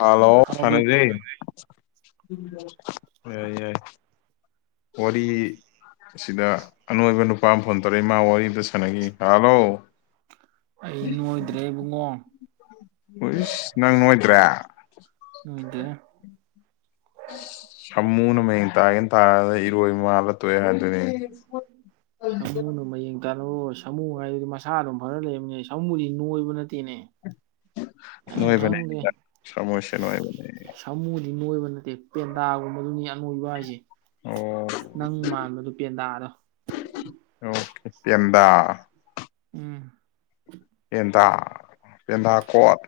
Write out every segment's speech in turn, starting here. Hello ꯍꯥꯎ ꯐꯅꯦꯖꯤ baby ꯌꯥꯏ ꯌꯥꯏ ꯋꯥꯔꯤ ꯑꯁꯤꯗ ꯑꯅꯣꯏꯕ ꯄꯥꯝ ꯐꯣꯟ ꯇꯧꯔꯛꯏ ꯏꯃ ꯋꯥꯔꯤꯗꯨ ꯁꯥꯟꯅꯒꯤ ꯍꯜꯂꯣ ꯑꯩ ꯅꯣꯏꯗ꯭ꯔꯦ ꯏꯕꯨꯡꯉꯣ ꯏ ꯏꯁ ꯅꯪ ꯅꯣꯏꯣꯏꯗ꯭ꯔꯦ ꯃꯤꯗ ꯁꯃꯨꯅ ꯃ ꯏꯇꯦꯟ ꯇ ꯏꯔ ꯏꯃꯂ ꯇ ꯍꯥꯏ ꯑꯗꯨꯅꯤ ꯀꯅꯣ ꯁꯃꯨ ꯍꯥꯏꯗꯨꯗꯤ ꯃꯁꯥ ꯑꯗꯨꯝ ꯐꯔ ꯂꯩꯔꯕꯅꯤꯅꯦ ꯁꯃꯨꯗꯤ ꯅꯣꯏꯕ ꯅꯠꯇꯦꯅꯦ ꯎꯝ ꯅꯪ ꯅꯣꯏꯕꯅꯤ ꯈꯪꯗꯦ ꯁꯃꯁꯦ ꯅꯣꯏꯕ ꯁꯥꯃꯨꯗꯤ ꯅꯣꯏꯕ ꯅꯠꯇꯦ ꯄꯦꯟꯗꯥꯒꯨꯝꯕꯗꯨꯅꯤ ꯑꯉ ꯑꯣꯏꯕ ꯍꯥꯏꯁꯦ ꯑꯣ ꯅꯪ ꯃꯥꯟꯕꯗꯨꯣ ꯄꯦꯟꯗꯥꯥꯛ ꯑꯗꯣ ꯑꯣꯄꯦꯟꯗ ꯎꯝ ꯄꯦꯟꯗꯥ ꯄꯦꯟꯗꯥ ꯀꯣꯠ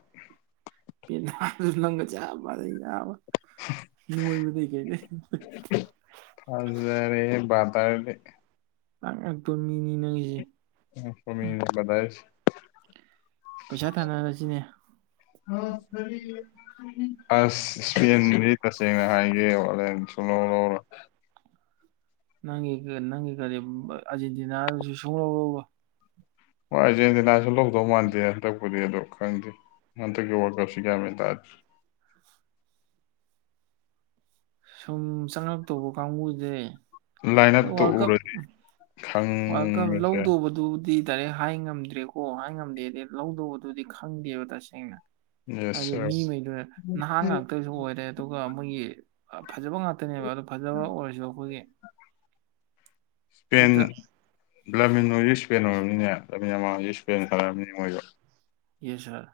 ꯄꯅꯣꯉ ꯆ ꯑꯕ ꯅꯨꯡꯣꯏꯕꯗꯩ ꯀꯩꯗꯩ [unintelligible] [unintelligible] ꯐꯃꯤ ꯕꯥꯏ ꯕꯥꯏ ꯄꯩꯁꯥ ꯊꯥꯅꯔꯁꯤꯅꯦ ꯑꯁ [unintelligible] ꯁꯦꯡꯅ ꯍꯥꯏꯒꯦ [unintelligible] ꯅꯪꯒꯤ ꯅꯪꯒꯤ ꯀꯔꯤ ꯑꯥꯔꯖꯦꯟꯇꯤꯅꯥꯗꯁꯨ [unintelligible] ꯍꯣꯏ ꯑꯥꯔꯖꯦꯟꯇꯤꯅꯥꯁꯨ ꯂꯧꯗꯧ ꯃꯥꯟꯗꯦ ꯍꯟꯗꯛꯄꯨꯗꯤ ꯑꯗꯨ ꯈꯪꯗꯦ ꯍꯟꯗꯛꯀꯤ ꯋꯥꯔꯀꯞꯁꯤ ꯀꯌꯥꯃꯦꯟ ꯇꯥꯗꯦ ꯁꯨꯝ ꯆꯪꯉꯛꯇꯧꯕ ꯀꯥꯡꯕꯨꯁꯦ ꯍꯣꯏ ꯂꯥꯏꯅꯥꯇꯣ ꯋꯥꯔꯜ ꯀꯞ ꯎꯔꯁꯤ ꯋꯥꯔꯜ ꯀꯞ ꯈꯪꯉꯁꯦ ꯂꯧꯗꯧꯕꯗꯨꯕꯨꯗꯤ ꯗꯥꯏꯔꯦꯛ ꯍꯥꯏ ꯉꯝꯗ꯭ꯔꯦꯀꯣ ꯍꯥꯏ ꯉꯝꯗꯦꯗ ꯂꯧꯗꯧꯕꯗꯨꯗꯤ ꯈꯪꯗꯦꯕ ꯇꯁꯦꯡꯅ ꯌꯦꯁ ꯍꯥꯏꯗꯤ ꯁꯔ ꯃꯤꯉꯩꯗꯨꯅꯦ ꯅꯍꯥꯟ ꯉꯥꯛꯇꯁꯨ ꯑꯣꯏꯔꯦ ꯑꯗꯨꯒ ꯃꯣꯏꯒꯤ ꯐꯖꯕ ꯉꯇ ꯇꯅꯦꯕ ꯑꯗꯣ ꯐꯖꯕ ꯑꯣꯏꯔꯁꯨ ꯑꯩꯈꯣꯏꯒꯤ [unintelligible] ꯍꯦꯛꯇ ꯀꯩꯅ ꯑꯣꯏꯔꯝꯅꯤꯅꯦ ꯑꯃ ꯏꯁꯄꯦꯟ ꯈꯜꯅꯤ ꯃꯣꯏꯗꯣ ꯌꯦꯁꯔ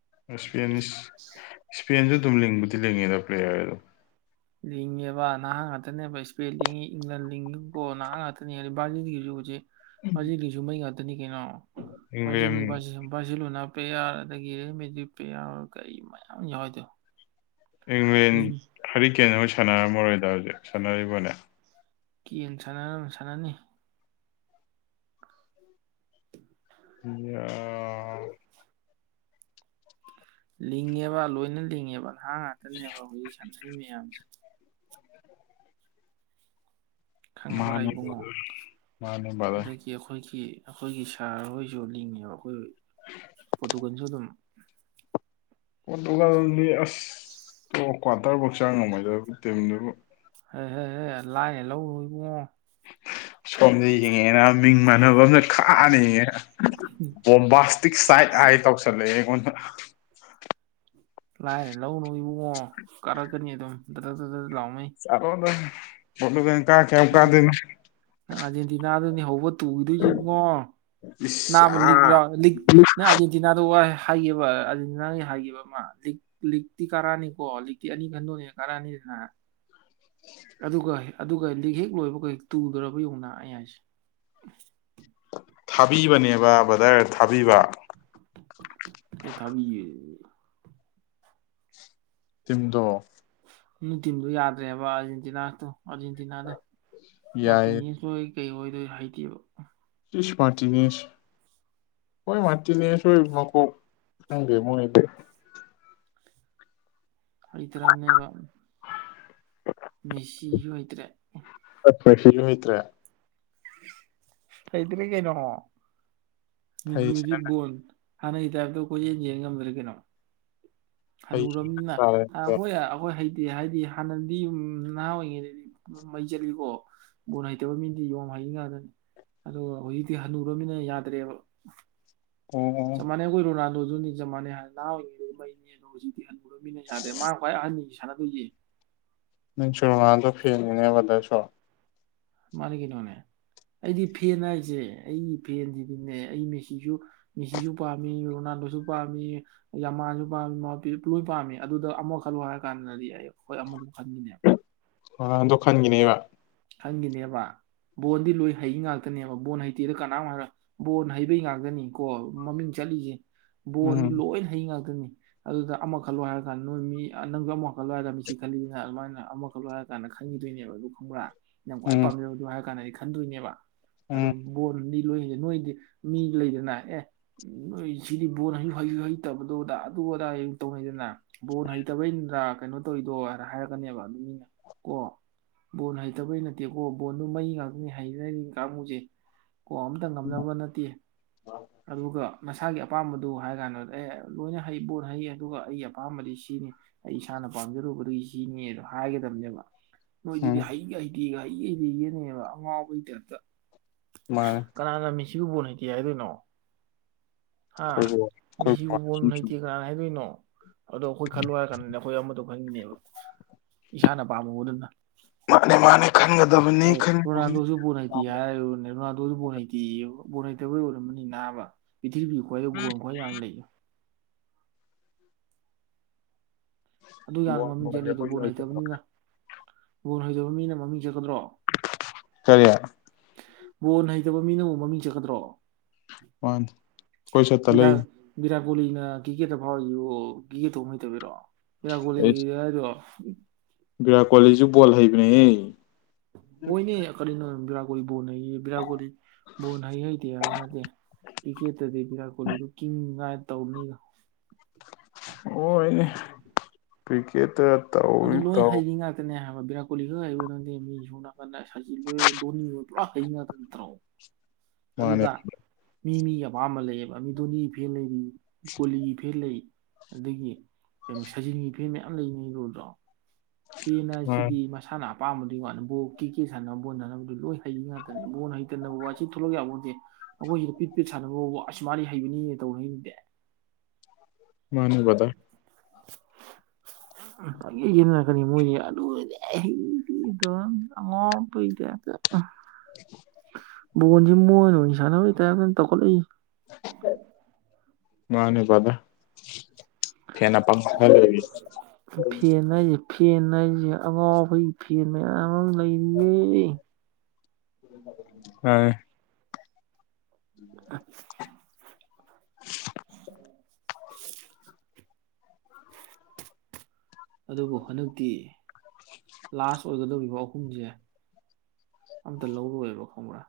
[unintelligible] ꯏꯁꯄꯦꯟꯁꯨ ꯑꯗꯨꯝ ꯂꯤꯡꯕꯕꯨꯗꯤ ꯂꯤꯡꯉꯦꯗ ꯄ꯭ꯂꯦꯌꯔ ꯑ ꯑꯗꯨ ꯂꯤꯡꯉꯦꯕ ꯅꯍꯥꯟ ꯉꯥꯛꯇꯅꯦꯕ ꯏꯁꯄꯦꯟ ꯂꯤꯡꯉꯤ ꯏꯪꯂꯦꯟ ꯂꯤꯡꯉꯤꯀꯣ ꯅꯍꯥꯟ ꯉꯥꯛꯇꯅꯦ ꯍꯥꯏ ꯕꯥꯔꯖꯤꯟꯒꯤꯁꯨ ꯍꯧꯁꯦ ꯍꯧꯖꯤ ꯀꯁꯨꯨ ꯃ ꯌꯥꯗ ꯏꯪꯂꯦꯟ ꯂꯨꯅ ꯄꯦꯌꯥꯔ ꯑꯗꯒꯤ ꯔꯦꯃꯦꯗꯤ ꯄꯦꯌꯥꯔ ꯀꯩ ꯃꯌꯥꯝ ꯌꯥꯎ ꯍꯥꯏꯗꯣ ꯃ ꯍꯔ ꯀꯦꯅ ꯁꯥꯟꯅꯔꯝꯃꯔꯣꯏꯗ ꯍꯧꯖꯤꯛ ꯁꯥꯟꯅꯔꯤꯕꯅꯦ ꯀ ꯁꯥꯟꯅꯔ ꯁꯥꯟꯅꯅꯤ ꯑ ꯂꯤꯡꯉꯦꯕ ꯂꯣꯏꯅ ꯂꯤꯡꯉꯦꯕ ꯍꯕꯕꯨ ꯁꯥꯟ ꯁꯤ ꯃꯌꯥꯝꯁꯤ ꯈꯪꯉꯕꯔꯥ ꯃꯥꯅꯤ ꯏꯕꯨꯡꯉꯣ ꯃꯥꯅꯤ ꯃꯥꯗ ꯑꯗꯒꯤ ꯑꯩꯈꯣꯏꯒꯤ ꯑꯩꯈꯣꯏꯒꯤ ꯁꯥꯔ ꯍꯣꯏꯁꯨ ꯂꯤꯡꯉꯦꯕ ꯑꯩꯈꯣꯏ ꯄꯨꯗꯨ ꯀ ꯆ ꯑꯗꯨꯝ ꯄꯣꯇꯨꯒꯜ ꯑꯁ ꯀ꯭ꯋꯥꯇꯔꯐꯧ ꯆꯥꯡ ꯅꯨꯡꯉꯥꯏꯖꯕ ꯇꯤꯝꯅꯦꯕꯨ ꯍ ꯍꯦ ꯍꯦ ꯂꯥꯏ ꯍꯜꯂꯧ ꯍꯣꯏꯕ ꯁꯣꯝꯗ ꯌꯦꯡꯉꯦꯅ ꯃꯤꯡ ꯃꯥꯟꯅꯕ ꯑꯝꯇ ꯈꯥꯟꯅ ꯌꯦꯡꯉꯦꯅ ꯕꯣꯝꯕꯥꯁꯇꯤꯛ ꯁꯥꯏꯠ ꯍꯥꯏ ꯇꯧꯁꯜꯂꯛꯑꯦ ꯑꯣ ꯂꯥꯏꯔꯦ ꯂꯧꯅꯨ ꯏꯕꯨꯡꯉꯣ ꯀꯥꯔꯛꯀꯅꯤ ꯑꯗꯨꯝ ꯗ꯭ꯔ ꯗ ꯂ ꯑꯔꯣ ꯋꯥꯂꯣ ꯦꯡ ꯀꯥ ꯀꯌꯥꯧ ꯅꯪ ꯀꯥꯗꯅ ꯍ ꯇꯨꯈꯤꯗꯣꯏꯁꯤꯕꯨꯡꯉꯣ ꯏꯁ ꯅꯥꯕ ꯑꯥ ꯂꯤꯛ꯭ꯔ ꯂꯤꯛ ꯅꯪ ꯑꯥꯔꯖꯦꯟꯇꯤꯅꯥꯗ ꯋꯥꯏ ꯍꯥꯏ ꯑꯅꯥꯒꯤ ꯍꯥꯏꯈꯤꯕ ꯑꯃ ꯂꯤꯛ ꯂꯤꯛꯇꯤ ꯀꯔꯥꯅꯤꯀꯣ ꯂꯤꯛꯇꯤ ꯑꯅꯤ ꯈꯟꯗꯣꯛꯅꯦ ꯀꯔꯥꯅꯤꯗꯅ ꯑꯗꯨꯒ ꯂꯤꯛ ꯍꯦꯛ ꯂꯣꯏꯕꯒꯦꯛ ꯇꯨꯗꯕ ꯌꯧꯅ ꯑꯩꯌꯥꯁꯦ ꯊꯥꯕꯤꯕꯅꯦꯕ ꯕꯖꯥꯔ ꯊꯥꯕꯤꯕ ꯀꯩ ꯊꯥꯕꯤ ꯇꯨꯡꯗꯣ ꯅꯨꯡꯇꯤꯟꯗꯨ ꯌꯥꯗ꯭ꯔꯦꯕ ꯑꯥꯔꯖꯦꯟꯇꯤꯅꯥꯛꯇꯣ ꯑꯥꯔꯖꯦꯟꯇꯤꯅꯥꯗꯣ ꯌꯥꯏꯌꯦ ꯃꯥꯅꯤ ꯂꯣꯏ ꯀꯩ ꯑꯣꯏꯗꯣꯏ ꯍꯥꯏꯗꯦꯕ ꯆꯁ ꯃꯥꯇꯅꯤꯁ ꯍꯣꯏ ꯃꯥꯇꯅꯤꯁ ꯍꯣꯏ ꯃꯥꯀꯣ ꯊꯪꯗꯦ ꯃꯣꯏꯗ ꯑꯩ ꯇꯔꯝꯅꯦꯕ ꯃꯤꯦꯁꯤ ꯁꯣꯏꯗ꯭ꯔꯦ ꯐ꯭ꯔꯃꯤꯇ꯭ꯔ ꯀꯩꯗꯔ ꯀꯩꯅꯃꯣ ꯃꯖꯤ ꯃꯖꯤ ꯍꯩꯁꯤꯅ ꯕꯣꯟ ꯍꯥꯟꯅꯒꯤ ꯇꯥꯏꯞꯇꯣ ꯑꯩ ꯀꯣꯏ ꯌꯦꯟ ꯌꯦꯟ ꯉꯝꯗ꯭ꯔꯔꯤ ꯀꯩꯅꯣ ꯍꯩꯁꯤꯅ ꯍꯅꯨꯔꯝꯅꯤꯅ ꯇꯥꯔꯦ ꯍꯣꯏ ꯑꯩꯈꯣꯏ ꯍꯥꯏꯗꯤ ꯍꯥꯟꯅꯗꯤ ꯅꯍꯥ ꯑꯣꯏꯔꯤꯉꯩꯗꯗꯤ ꯃꯩ ꯆꯠꯂꯤꯀꯣ ꯒꯣꯟ ꯍꯩꯇꯕ ꯃꯤꯗꯤ ꯌꯣꯡ ꯍꯩꯅꯤꯡ ꯉꯥꯛꯇꯅꯤ ꯑꯗꯨꯒ ꯍꯧꯖꯤꯛꯇꯤ ꯍꯜꯟꯅꯔꯕꯃꯤꯅ ꯌꯥꯗ꯭ꯔꯦꯕ ꯑꯣ ꯆꯃꯅꯦꯅ ꯀꯣꯏ ꯔꯣꯅꯥ ꯑꯗꯨ ꯖ ꯃꯥꯟꯅꯦ ꯍꯥꯏ ꯅꯍ ꯑꯣꯏ ꯃꯩꯅꯦ ꯍꯧꯖꯤꯛꯇꯤ ꯃꯥ ꯍꯣꯏ ꯑꯅꯤ ꯈꯂ ꯇꯏꯦ ꯅꯪ ꯁꯨꯔꯃꯥꯟꯗ ꯐꯦꯉꯅꯦꯕꯗꯁꯨꯣ ꯃꯥꯅꯤ ꯀꯩꯅꯣꯅꯦ ꯑꯩꯗꯤ ꯐꯦꯟ ꯍꯥꯏꯁꯦ ꯑꯩꯒꯤ ꯐꯦꯟꯁꯤꯗꯤꯅꯦ ꯑꯩ ꯃꯦꯁꯤꯁꯨ ꯃꯦꯁꯤꯁꯨ ꯄꯥꯝꯃꯤ ꯔꯣꯅꯥꯜꯗꯣꯁꯨ ꯄꯥꯝꯃꯤ ꯌꯥꯃꯥꯟꯁꯨ ꯄꯥꯝꯃꯤ ꯂꯣꯏ ꯄꯥꯝꯃꯤ ꯑꯗꯨꯗ ꯑꯃ ꯈꯜꯂꯣ ꯍꯥꯏꯔ ꯀꯥꯟꯗꯗꯤ ꯑꯩ ꯑꯩꯈꯣꯏ ꯑꯃ ꯑꯗꯨꯝ ꯈꯟꯈꯤꯅꯦ ꯑꯗꯣ ꯈꯥꯟꯒꯤꯅꯦꯕ ꯈꯪꯈꯤꯅꯦꯕ ꯕꯣꯟꯗꯤ ꯂꯣꯏ ꯍꯩ ꯉꯥꯛꯇꯅꯦꯕ ꯕꯣꯟ ꯍꯩꯇꯦꯗ ꯀꯅꯥꯝ ꯍꯥꯏꯔ ꯕꯣꯟ ꯍꯩꯕꯩ ꯉꯥꯛꯇꯅꯤꯀꯣ ꯃꯃꯤꯡ ꯆꯠꯂꯤꯁꯦ ꯕꯣꯟꯗꯤ ꯎꯝ ꯂꯣꯏꯅ ꯍꯩ ꯉꯥꯛꯇꯣꯏꯅꯤ ꯑꯗꯨꯗ ꯑꯃ ꯈꯜꯂꯣ ꯍꯥꯏꯔꯀꯥꯟꯗ ꯅꯣꯏ ꯃꯤ ꯅꯪꯁꯨ ꯑꯃ ꯈꯜꯂꯣ ꯍꯥꯏꯔ ꯃꯤꯁꯤ ꯈꯜꯂꯤꯁꯤꯅ ꯑꯗꯨꯃꯥꯏꯅ ꯑꯃꯈꯜꯂꯣ ꯍꯥꯏꯔꯀꯥꯟꯗ ꯈꯪꯈꯤꯗꯣꯏꯅꯦꯕ ꯑꯗꯨ ꯈꯪꯕ꯭ꯔꯥ ꯌꯥꯝ ꯀ ꯈ꯭ꯋꯥꯏ ꯎꯝ ꯄꯥꯝꯃꯤꯕ ꯑꯗꯨ ꯍꯥꯏ ꯀꯥꯟꯗ ꯑꯩ ꯈꯟꯗꯣꯏꯅꯦꯕ ꯑꯗꯨꯗ ꯎꯝ ꯣꯜ ꯃꯤ ꯂꯣꯏꯗꯦ ꯅꯣꯏꯗꯤ ꯃꯤ ꯂꯩꯗꯅ ꯑꯦ ꯅꯣꯏ ꯁꯤꯗꯤ ꯕꯣꯟꯩ ꯍꯩ ꯍꯩꯇꯕꯗꯨꯣꯗꯥ ꯑꯗꯨ ꯑꯗꯥꯡ ꯇꯧꯅꯩꯗꯅ ꯕꯣꯟ ꯍꯩꯇꯕꯩꯩꯅꯗ꯭ꯔꯥ ꯀꯩꯅꯣ ꯇꯧꯔꯤꯗꯣ ꯍꯥꯏꯔ ꯍꯥꯏꯔꯛꯀꯅꯦꯕ ꯑꯗꯨ ꯃꯤꯅ ꯀꯣ ꯕꯣꯟ ꯐꯠꯇꯕꯩ ꯅꯠꯇꯦꯀꯣ ꯕꯣꯟꯗꯨ ꯃꯩ ꯉꯥꯛꯇꯅꯤ ꯍꯩꯔ ꯍꯔꯤ ꯀꯥꯡꯕꯨꯁꯦ ꯀꯣ ꯑꯃꯝꯇ ꯉꯝꯅꯕ ꯅꯠꯇꯦ ꯑꯗꯨꯒ ꯃꯁꯥꯒꯤ ꯑꯄꯥꯝꯕꯗꯨ ꯍꯥꯏ ꯀꯥꯟꯗ ꯑꯦ ꯂꯣꯏꯅ ꯍꯩ ꯕꯣꯠ ꯍꯩ ꯑꯗꯨꯒ ꯑꯩꯒꯤ ꯑꯄꯥꯝꯕꯗꯤ ꯁꯤꯅꯤ ꯑꯩ ꯏꯁꯥꯅ ꯄꯥꯝꯖꯔꯨꯕꯗꯨꯒꯤ ꯁꯤꯅꯤꯗ ꯍꯥꯏꯒꯗꯕꯅꯦꯕ ꯅꯣꯏꯗꯤ ꯎꯝ ꯍꯥꯏꯏꯒ ꯀꯤꯒꯒꯤ ꯂꯤꯒꯅꯦꯕ ꯑꯉꯥꯎꯕꯒꯤ ꯇꯥꯏꯞꯇ ꯃꯥꯅꯦ꯫ ꯁꯤ ꯎꯕꯣꯅꯤ ꯀ ꯍꯥꯏꯗꯣꯏꯅꯣ ꯍꯥ ꯑꯩꯈꯣꯏꯕꯨ ꯑꯩꯈꯣꯏꯕꯨ ꯃꯤꯦꯁꯤꯕꯨꯕ ꯁꯨꯝ ꯁꯨꯝ ꯍꯩꯇꯦ ꯀꯅ ꯍꯥꯏꯗꯣꯏꯅꯣ ꯑꯗꯣ ꯑꯩꯈꯣꯏ ꯈꯜꯂ ꯍꯥꯏ ꯀꯥꯟꯗꯅꯦ ꯑꯩꯈꯣꯏ ꯑꯃꯗ ꯑꯣꯏꯒꯤꯅꯦꯕ ꯏꯁꯥꯅ ꯄꯥꯝꯃꯨꯕꯗꯨꯅ ꯃꯥꯅꯦ ꯃꯥꯅꯦ ꯑ ꯈꯟꯒꯗꯕꯅꯤ ꯈꯟꯒꯗꯕꯅꯤ ꯔꯣꯅꯥꯟꯗꯣꯁꯨ ꯄꯨꯅꯥꯤ ꯍꯥꯏꯔ ꯔꯣꯅꯥꯗꯣꯁꯨ ꯄꯨꯅꯇ ꯕ ꯂꯩꯇꯕꯩ ꯑꯣꯏꯔꯝꯃꯅꯤ ꯅꯥꯕ ꯄ꯭ꯔꯤꯊꯤꯕꯤ ꯈ꯭ꯋꯥꯏꯗ ꯕꯣꯟ ꯈ꯭ꯋꯥꯏ ꯌꯥꯝ ꯂꯩ ꯑꯗꯨ ꯌꯥꯝꯅ ꯃꯃꯤꯡ ꯆꯠꯂꯤ ꯑꯗꯨ ꯕꯣꯜ ꯍꯩꯇꯕꯅꯤꯅ ꯒꯣꯜ ꯍꯩꯗꯕ ꯃꯤꯅ ꯃꯃꯤꯡ ꯆꯠꯀꯗ꯭ꯔꯣ ꯁꯔꯤ ꯀꯩꯇꯕ ꯃꯤꯅ ꯑꯃꯨꯛ ꯃꯃꯤꯡ ꯆꯠꯀꯗ꯭ꯔꯣ ꯋꯥꯟ ꯀꯣꯏ ꯁꯠꯇ ꯂꯩ ꯀꯕꯣꯂꯤꯅ ꯀꯤꯀꯦꯠꯇ ꯐꯥꯎꯔꯏꯨꯣ ꯀꯤꯛꯀꯦꯠꯇꯨ ꯍꯩ ꯇꯧꯕꯤꯔꯛꯑꯣ ꯒꯣꯂ ꯑꯦꯁ ꯌꯦ ꯍꯥꯏꯔꯣ ꯕꯤꯔꯥꯠ ꯀꯣꯍꯂꯤꯁꯨ ꯕꯣꯜ ꯍꯩꯕꯅꯦꯍ ꯍꯣꯏꯅꯦ ꯀꯔꯤꯅ ꯔ ꯣꯟ ꯍꯩ ꯔꯠ ꯣꯔꯤ ꯣꯟ ꯍꯩ ꯍꯗꯦ ꯑꯕꯅꯗꯤꯦ ꯏꯒꯤ ꯗꯤ ꯔꯥꯠ ꯀꯣꯍꯂ ꯂꯨꯛꯀꯤꯡ ꯔ ꯇꯧꯅꯤꯕ ꯑꯣꯅꯦ ꯀ꯭ꯀꯦꯠ ꯑꯗꯨ ꯂꯣꯏ ꯍꯩꯅꯤ ꯉꯥꯛꯇꯅꯦ ꯍꯥꯏꯕ ꯔꯥꯠ ꯀꯍꯂꯤ ꯈ ꯃꯤꯁꯨ ꯁ ꯄꯨ ꯍꯩ ꯇ꯭ꯔꯣ ꯃꯥꯅꯦ ꯃꯤ ꯃꯤꯒꯤ ꯑꯄꯥ ꯑꯃ ꯂꯩꯌꯦꯕ ꯃꯤ ꯗꯣꯅꯤ ꯐꯦꯟ ꯂꯩꯔꯤ ꯀꯣꯂꯤꯒꯤ ꯐꯤ ꯂꯩ ꯑꯗꯒꯤ ꯀꯩꯅꯣ ꯁꯖꯤꯟꯒꯤ ꯐꯤꯦꯟ ꯃꯌꯥꯝ ꯂꯩꯅꯤ ꯔꯣꯜꯗꯣ ꯐꯤꯅ ꯖꯤꯗꯤ ꯃꯁꯥꯅ ꯑꯄꯥꯝꯕꯗꯨꯒꯤ ꯋꯥꯅꯤ ꯕ ꯀꯦ ꯀꯦ ꯁꯥꯟꯅꯕ ꯕꯣꯜ ꯁꯥꯟꯅꯕꯗꯨ ꯂꯣꯏ ꯍꯩ ꯉꯥꯛꯇꯅꯦ ꯕꯣꯜ ꯍꯩꯇꯅꯕ ꯋꯥ ꯁꯤ ꯊꯣꯛꯂꯛ ꯌꯥꯕꯗꯤꯦ ꯑꯩꯈꯣꯏ ꯁꯤꯗ ꯄꯤꯠ ꯄꯤꯠ ꯁꯥꯟꯅꯕꯕ ꯑꯁꯨꯃꯗꯤ ꯍꯩꯕꯅꯤ ꯇꯧꯅꯗꯤ ꯃꯥꯅꯤ ꯄꯊ ꯌꯦꯒꯅ ꯆꯀꯅꯤ ꯃꯣꯏꯗꯤ ꯑꯗꯨ ꯑꯣꯏꯔꯗꯤ ꯑꯩꯗꯤ ꯑꯗꯨꯝ ꯑꯉꯥꯎꯄꯩꯗꯦ [unintelligible] ꯐꯣꯟꯁꯤ ꯃꯣꯏ ꯑꯣꯏꯅ ꯁꯥꯟꯅꯕꯩ ꯇꯔꯞ ꯀꯅ ꯇꯧꯈꯠꯂꯛꯏ ꯃꯥꯅꯦ ꯄꯗ ꯐꯦꯟꯅ ꯄꯥꯡꯈꯩ ꯐꯦꯟ ꯍꯥꯏꯁꯦ ꯐꯦꯟ ꯍꯥꯏꯁꯦ ꯑꯉꯥꯎꯕꯒꯤ ꯐꯦꯟ ꯃꯌꯥꯝ ꯂꯩꯔꯤꯌꯦ ꯑ [unintelligible] [unintelligible] ꯎꯝ ꯑꯗꯨꯕꯨ ꯍꯟꯗꯛꯇꯤ ꯂꯥꯁ ꯑꯣꯏꯒꯗ ꯂ ꯑꯍꯨꯝꯁꯦ ꯑꯝꯇ ꯂꯧꯔꯣꯏꯕ ꯈꯪꯕ꯭ꯔꯥ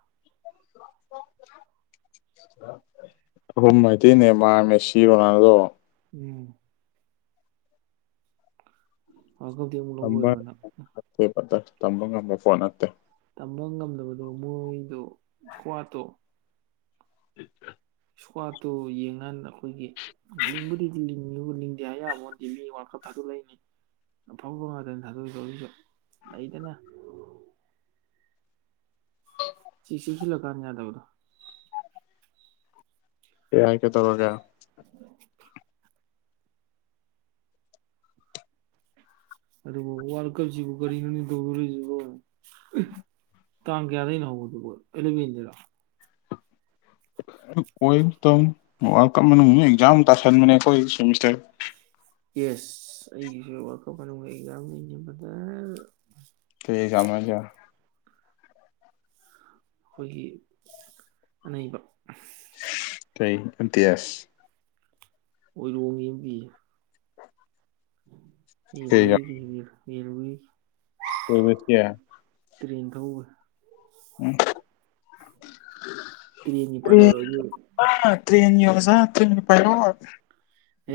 ꯍ ꯃꯩꯗꯤꯅꯦ ꯃꯥ ꯃꯦꯁꯤꯣꯅꯥꯗꯣ ꯎꯝ ꯋꯥꯔꯜ ꯀꯞꯇꯤ ꯑꯃꯨꯛ ꯑꯝꯕ ꯂꯧꯔꯣꯏꯕꯅ ꯄꯠꯇ ꯇꯝꯕ ꯉꯝꯕ ꯄꯣꯠ ꯅꯠꯇꯦ ꯇꯝꯕ ꯉꯝꯗꯕꯗꯨꯣ ꯃꯣꯏꯗꯨ ꯀ꯭ꯋꯥꯠꯇꯣ ꯑ ꯁ꯭ꯠꯇꯣ ꯌꯦꯡꯉꯥꯟ ꯑꯩꯈꯣꯏꯒꯤ ꯂꯤꯡꯕꯨꯗꯤ ꯅꯤꯡꯗꯦ ꯍꯥꯏ ꯌꯥꯕꯗꯤ ꯃꯤ ꯋꯥꯀꯞ ꯊꯥꯗꯣꯛꯂꯛꯏꯅꯤ ꯑꯐꯥꯎꯕ ꯉꯥꯛꯇꯅꯤ ꯊꯥꯗꯣꯛꯏꯕ ꯑꯩꯁꯨ ꯂꯩꯗꯅ ꯁꯤꯁꯤꯁꯤꯜꯂꯛꯀꯥꯟꯗ ꯌꯥꯗꯕꯗꯣ ꯌꯥ ꯌꯥꯏ ꯀꯦ ꯇꯧꯔꯣꯒ ꯑꯗꯨꯕꯨ ꯋꯥꯔꯜ ꯀꯞꯁꯤꯕꯨ ꯀꯔꯤꯅꯣꯅꯤ ꯇꯧꯗꯣꯔꯤꯁꯤꯕꯣ ꯇꯥꯡ ꯀꯌꯥꯗꯒꯤꯩꯅ ꯍꯧꯕꯗꯨꯕꯣ ꯑꯦꯂꯚꯦꯟꯗꯔ ꯋꯥ ꯀ ꯑꯦꯛꯖꯝ ꯇꯣꯏ ꯌꯦꯁ ꯑꯩꯒꯤꯁꯨ ꯑꯀꯅꯤꯡ ꯑꯦꯛꯖꯥꯝ ꯂꯩꯅꯦ ꯕꯗꯔ ꯑꯩ ꯁꯃꯖ ꯑꯩꯈꯣꯏꯒꯤ ꯑꯅꯩꯕ ꯇ ꯏꯝꯇꯤꯍꯁ ꯑꯣꯏꯔꯣꯡ ꯌꯦꯡꯕꯤꯌꯦ ꯌꯦꯂꯦꯒꯤ ꯏꯔꯋꯏ ꯀꯕꯠꯇꯌꯥ ꯇ꯭ꯔꯦꯟ ꯊꯧꯕ ꯎꯝ ꯇ꯭ꯔꯦꯟꯒꯤ ꯄꯥꯏꯂꯣꯠ ꯑꯣꯏꯗꯣꯏꯕ ꯇ ꯇ꯭ꯔꯦ ꯌ ꯆ ꯄꯥꯏꯔ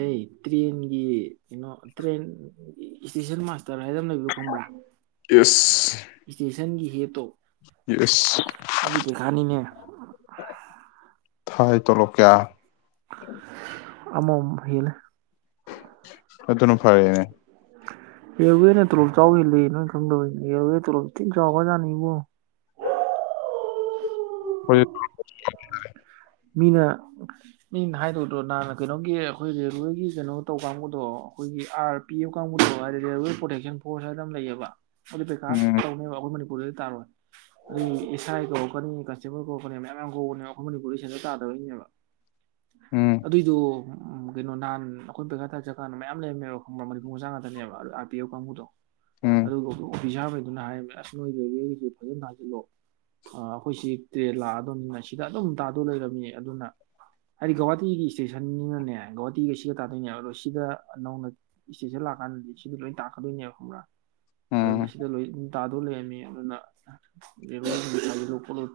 ꯑꯩ ꯇ꯭ꯔꯦꯟꯒꯤ ꯀꯩꯅꯣ ꯇ꯭ꯔꯦꯟ ꯏꯁꯇꯦꯁꯟ ꯃꯥ ꯇꯔ ꯍꯥꯏꯥꯏꯗ ꯂꯩꯕ ꯈꯕ꯭ꯔꯥ ꯏꯁꯇꯦꯁꯟꯒꯤ ꯌꯦ ꯇꯣ ꯌꯁ ꯄꯩꯈꯥꯅꯤꯅꯦ ꯊꯥꯏ ꯇꯣꯂꯣ ꯀꯌꯥ ꯑꯃꯣ ꯍꯂ ꯑ ꯑꯗꯨꯅ ꯐꯔꯦꯅꯦ ꯑꯦꯔꯋꯦꯅ ꯇꯣꯂꯣꯞ ꯆꯥꯎ ꯍꯜꯂꯤ ꯅꯣꯏ ꯈꯪꯗꯕꯅꯦ ꯑꯦꯔꯋꯦ ꯇꯣꯂꯣꯞ ꯊꯤ ꯆꯥꯎꯕꯖꯥꯠꯅꯤ ꯏꯕꯨꯣ ꯍꯣꯏ ꯃꯤꯅ ꯃꯤꯅ ꯍꯥꯏꯗꯧꯗꯣ ꯅꯍꯥꯟꯅ ꯀꯩꯅꯣꯒꯤ ꯑꯩꯈꯣꯏ ꯔꯦꯜꯋꯦꯒꯤ ꯀꯩꯅꯣ ꯇꯧ ꯀꯥꯡꯕꯨꯗꯣ ꯑꯩꯈꯣꯏꯒꯤ ꯑꯥꯔ ꯄꯤ ꯑꯦꯐ ꯀꯥꯡꯕꯨꯗꯣ ꯍꯥꯏꯗꯤ ꯔꯦꯜꯋꯦ ꯄ꯭ꯔꯣꯇꯦꯛꯁꯟ ꯐꯣꯔꯁ ꯍꯥꯏꯅ ꯑꯃ ꯂꯩꯌꯦꯕ ꯑꯗꯨ ꯎꯝ ꯀꯥꯁ ꯇꯥꯔꯣꯏ ꯑꯩ ꯑꯦꯁ ꯑꯥꯏ ꯀꯧꯀꯅꯤ ꯀꯟꯁꯇꯦꯕꯜ ꯀꯧꯀꯅꯤ ꯃꯌꯥꯝ ꯀꯅꯤ ꯑꯩꯈꯣꯏ ꯃꯅꯤꯄꯨ ꯟꯗ ꯇꯥꯗꯧꯣꯏꯅꯦꯕ ꯎꯝ ꯑꯗꯨꯏꯗ ꯎ ꯀꯩꯅꯣ ꯅꯍꯥꯟ ꯑꯩꯈꯣꯏ ꯕꯀꯥꯗ ꯖꯒꯥꯥꯟꯅ ꯃꯌꯥꯝ ꯂꯩꯔꯝꯃꯦꯕ ꯃꯅꯤꯄꯨꯔ ꯃꯆꯥꯥꯡ ꯉꯥꯛꯇꯅꯦꯕ ꯑꯥꯔ ꯄꯤ ꯑꯣ ꯀꯥꯡꯕꯨꯗꯣ ꯎꯝ ꯑꯗꯨ ꯀ ꯐ ꯁꯥꯥꯈꯩꯗꯨꯅ ꯍꯥꯏꯔꯝꯃꯦ ꯑꯁ ꯅꯣꯏ ꯋꯦꯒꯤꯁꯤ ꯐꯖꯅ ꯊꯥꯁꯤꯜꯂꯣ ꯑꯩꯈꯣꯏꯁꯤ ꯇ꯭ꯔꯦꯟ ꯂꯥꯛꯑꯗꯧꯅꯤꯅ ꯁꯤꯗ ꯑꯗꯨꯝ ꯑꯗꯨ ꯂꯩꯔꯝꯃꯤ ꯑꯗꯨꯅ ꯑꯔꯤ ꯒꯋꯥ ꯇ ꯌꯦꯅꯤꯁꯤ ꯏꯁꯇꯦꯁꯟꯅꯅꯦ ꯒꯧꯍꯥꯇꯤꯒ ꯁꯤꯒ ꯇꯥꯗꯣꯏꯅꯦꯕ ꯑꯗꯣ ꯁꯤꯗ ꯅꯧꯅ ꯏꯁꯇꯦꯁꯟ ꯂꯥꯛꯑꯀꯥꯟꯗꯗꯤ ꯁꯤꯗ ꯂꯣꯏ ꯇꯥꯛꯀꯗꯣꯏꯅꯦꯕ ꯈꯪꯕ꯭ꯔꯥ ꯎꯝ ꯑꯗꯨꯅ ꯁꯤꯗ ꯂꯣꯏ ꯑꯗꯨ ꯇꯥꯗꯧ ꯂꯩꯔꯝꯃꯤ ꯑꯗꯨ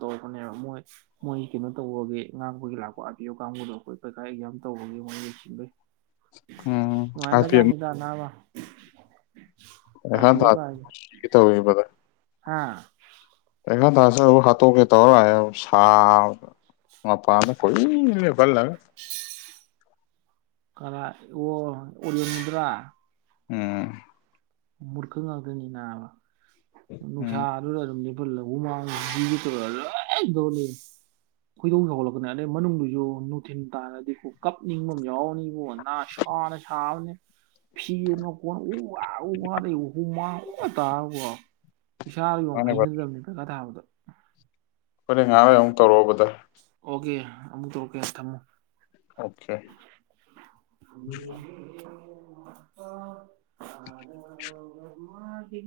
ꯇ ꯀ ꯃꯣꯏ ꯃꯣꯏ ꯀꯩꯅꯣ ꯇꯧꯕꯒꯒꯤ ꯉꯥꯡꯕꯒꯤ ꯂꯥꯛꯄ ꯑꯥꯄꯤꯌꯣ ꯀꯥꯡꯕꯨꯗꯣꯈꯣꯏ ꯄꯩꯈꯥ ꯑꯦꯛꯒ ꯌꯥꯝ ꯇꯧꯕꯒꯒꯤ ꯃꯣꯏ ꯌꯦꯡꯁꯤꯟꯕꯩ ꯎꯝ ꯃꯒ ꯆꯅꯤ ꯇꯅꯥ ꯋꯥ ꯑꯦ ꯍ ꯇ ꯑꯦꯐ ꯀꯥꯏꯁꯦ ꯇꯧꯏ ꯄ ꯍꯥ ꯄꯈꯥ ꯇꯥꯁꯦ ꯑꯃꯨꯛ ꯍꯥꯠꯇꯣꯛꯀꯦ ꯇꯧꯔ ꯁꯥ ꯃꯄꯥꯟꯗ ꯀꯨꯏ ꯐꯜꯂ ꯀꯥ ꯑꯣ ꯑꯣꯔꯤꯌꯣꯟ ꯅꯕ꯭ꯔꯥ ꯎꯝ ꯃꯔꯈ ꯉꯥꯛꯗꯅꯤꯅ ꯎꯝ ꯅꯅꯨꯡꯁꯥ ꯑꯗꯨꯔ ꯑꯗꯨ ꯍꯥꯜꯂꯃꯥꯡ ꯇꯧꯔ ꯂꯣꯏ ꯇꯧꯔ ꯈꯣꯏꯗꯧ ꯆꯥꯎꯒꯠꯂꯛꯀꯅꯤ ꯑꯗꯩ ꯃꯅꯨꯡꯗꯨꯁꯨ ꯅꯨꯡꯊꯤꯟꯜ ꯇꯥꯔꯗꯤꯀꯣ ꯀꯞꯅꯤꯡꯕ ꯑꯃ ꯌꯥꯎꯔꯅꯤꯕꯣ ꯅꯥ ꯁꯥꯅ ꯁꯥꯕꯅꯤ ꯐꯤ ꯑꯃ ꯀꯣꯟꯅ ꯎ ꯋꯥꯗ ꯑꯣꯍ ꯃꯥ ꯇ ꯏꯁꯥ ꯌꯣ ꯃꯥꯅꯦ ꯕ꯭ꯔꯗꯔ ꯍꯩꯅꯗꯕꯅꯦ ꯀꯀꯥ ꯊꯥꯕꯗꯣ ꯍꯣꯔꯦꯟ ꯉꯥꯏꯥꯍꯣꯏ ꯑꯃꯨꯛ ꯇꯧꯔꯛꯎꯕꯗ ꯑꯣꯀꯦ ꯑꯃꯨꯛꯇ ꯑꯣꯀꯦ ꯊꯝꯃꯨ ꯑꯣꯀꯦ ꯑꯗ ꯃꯥꯒꯤ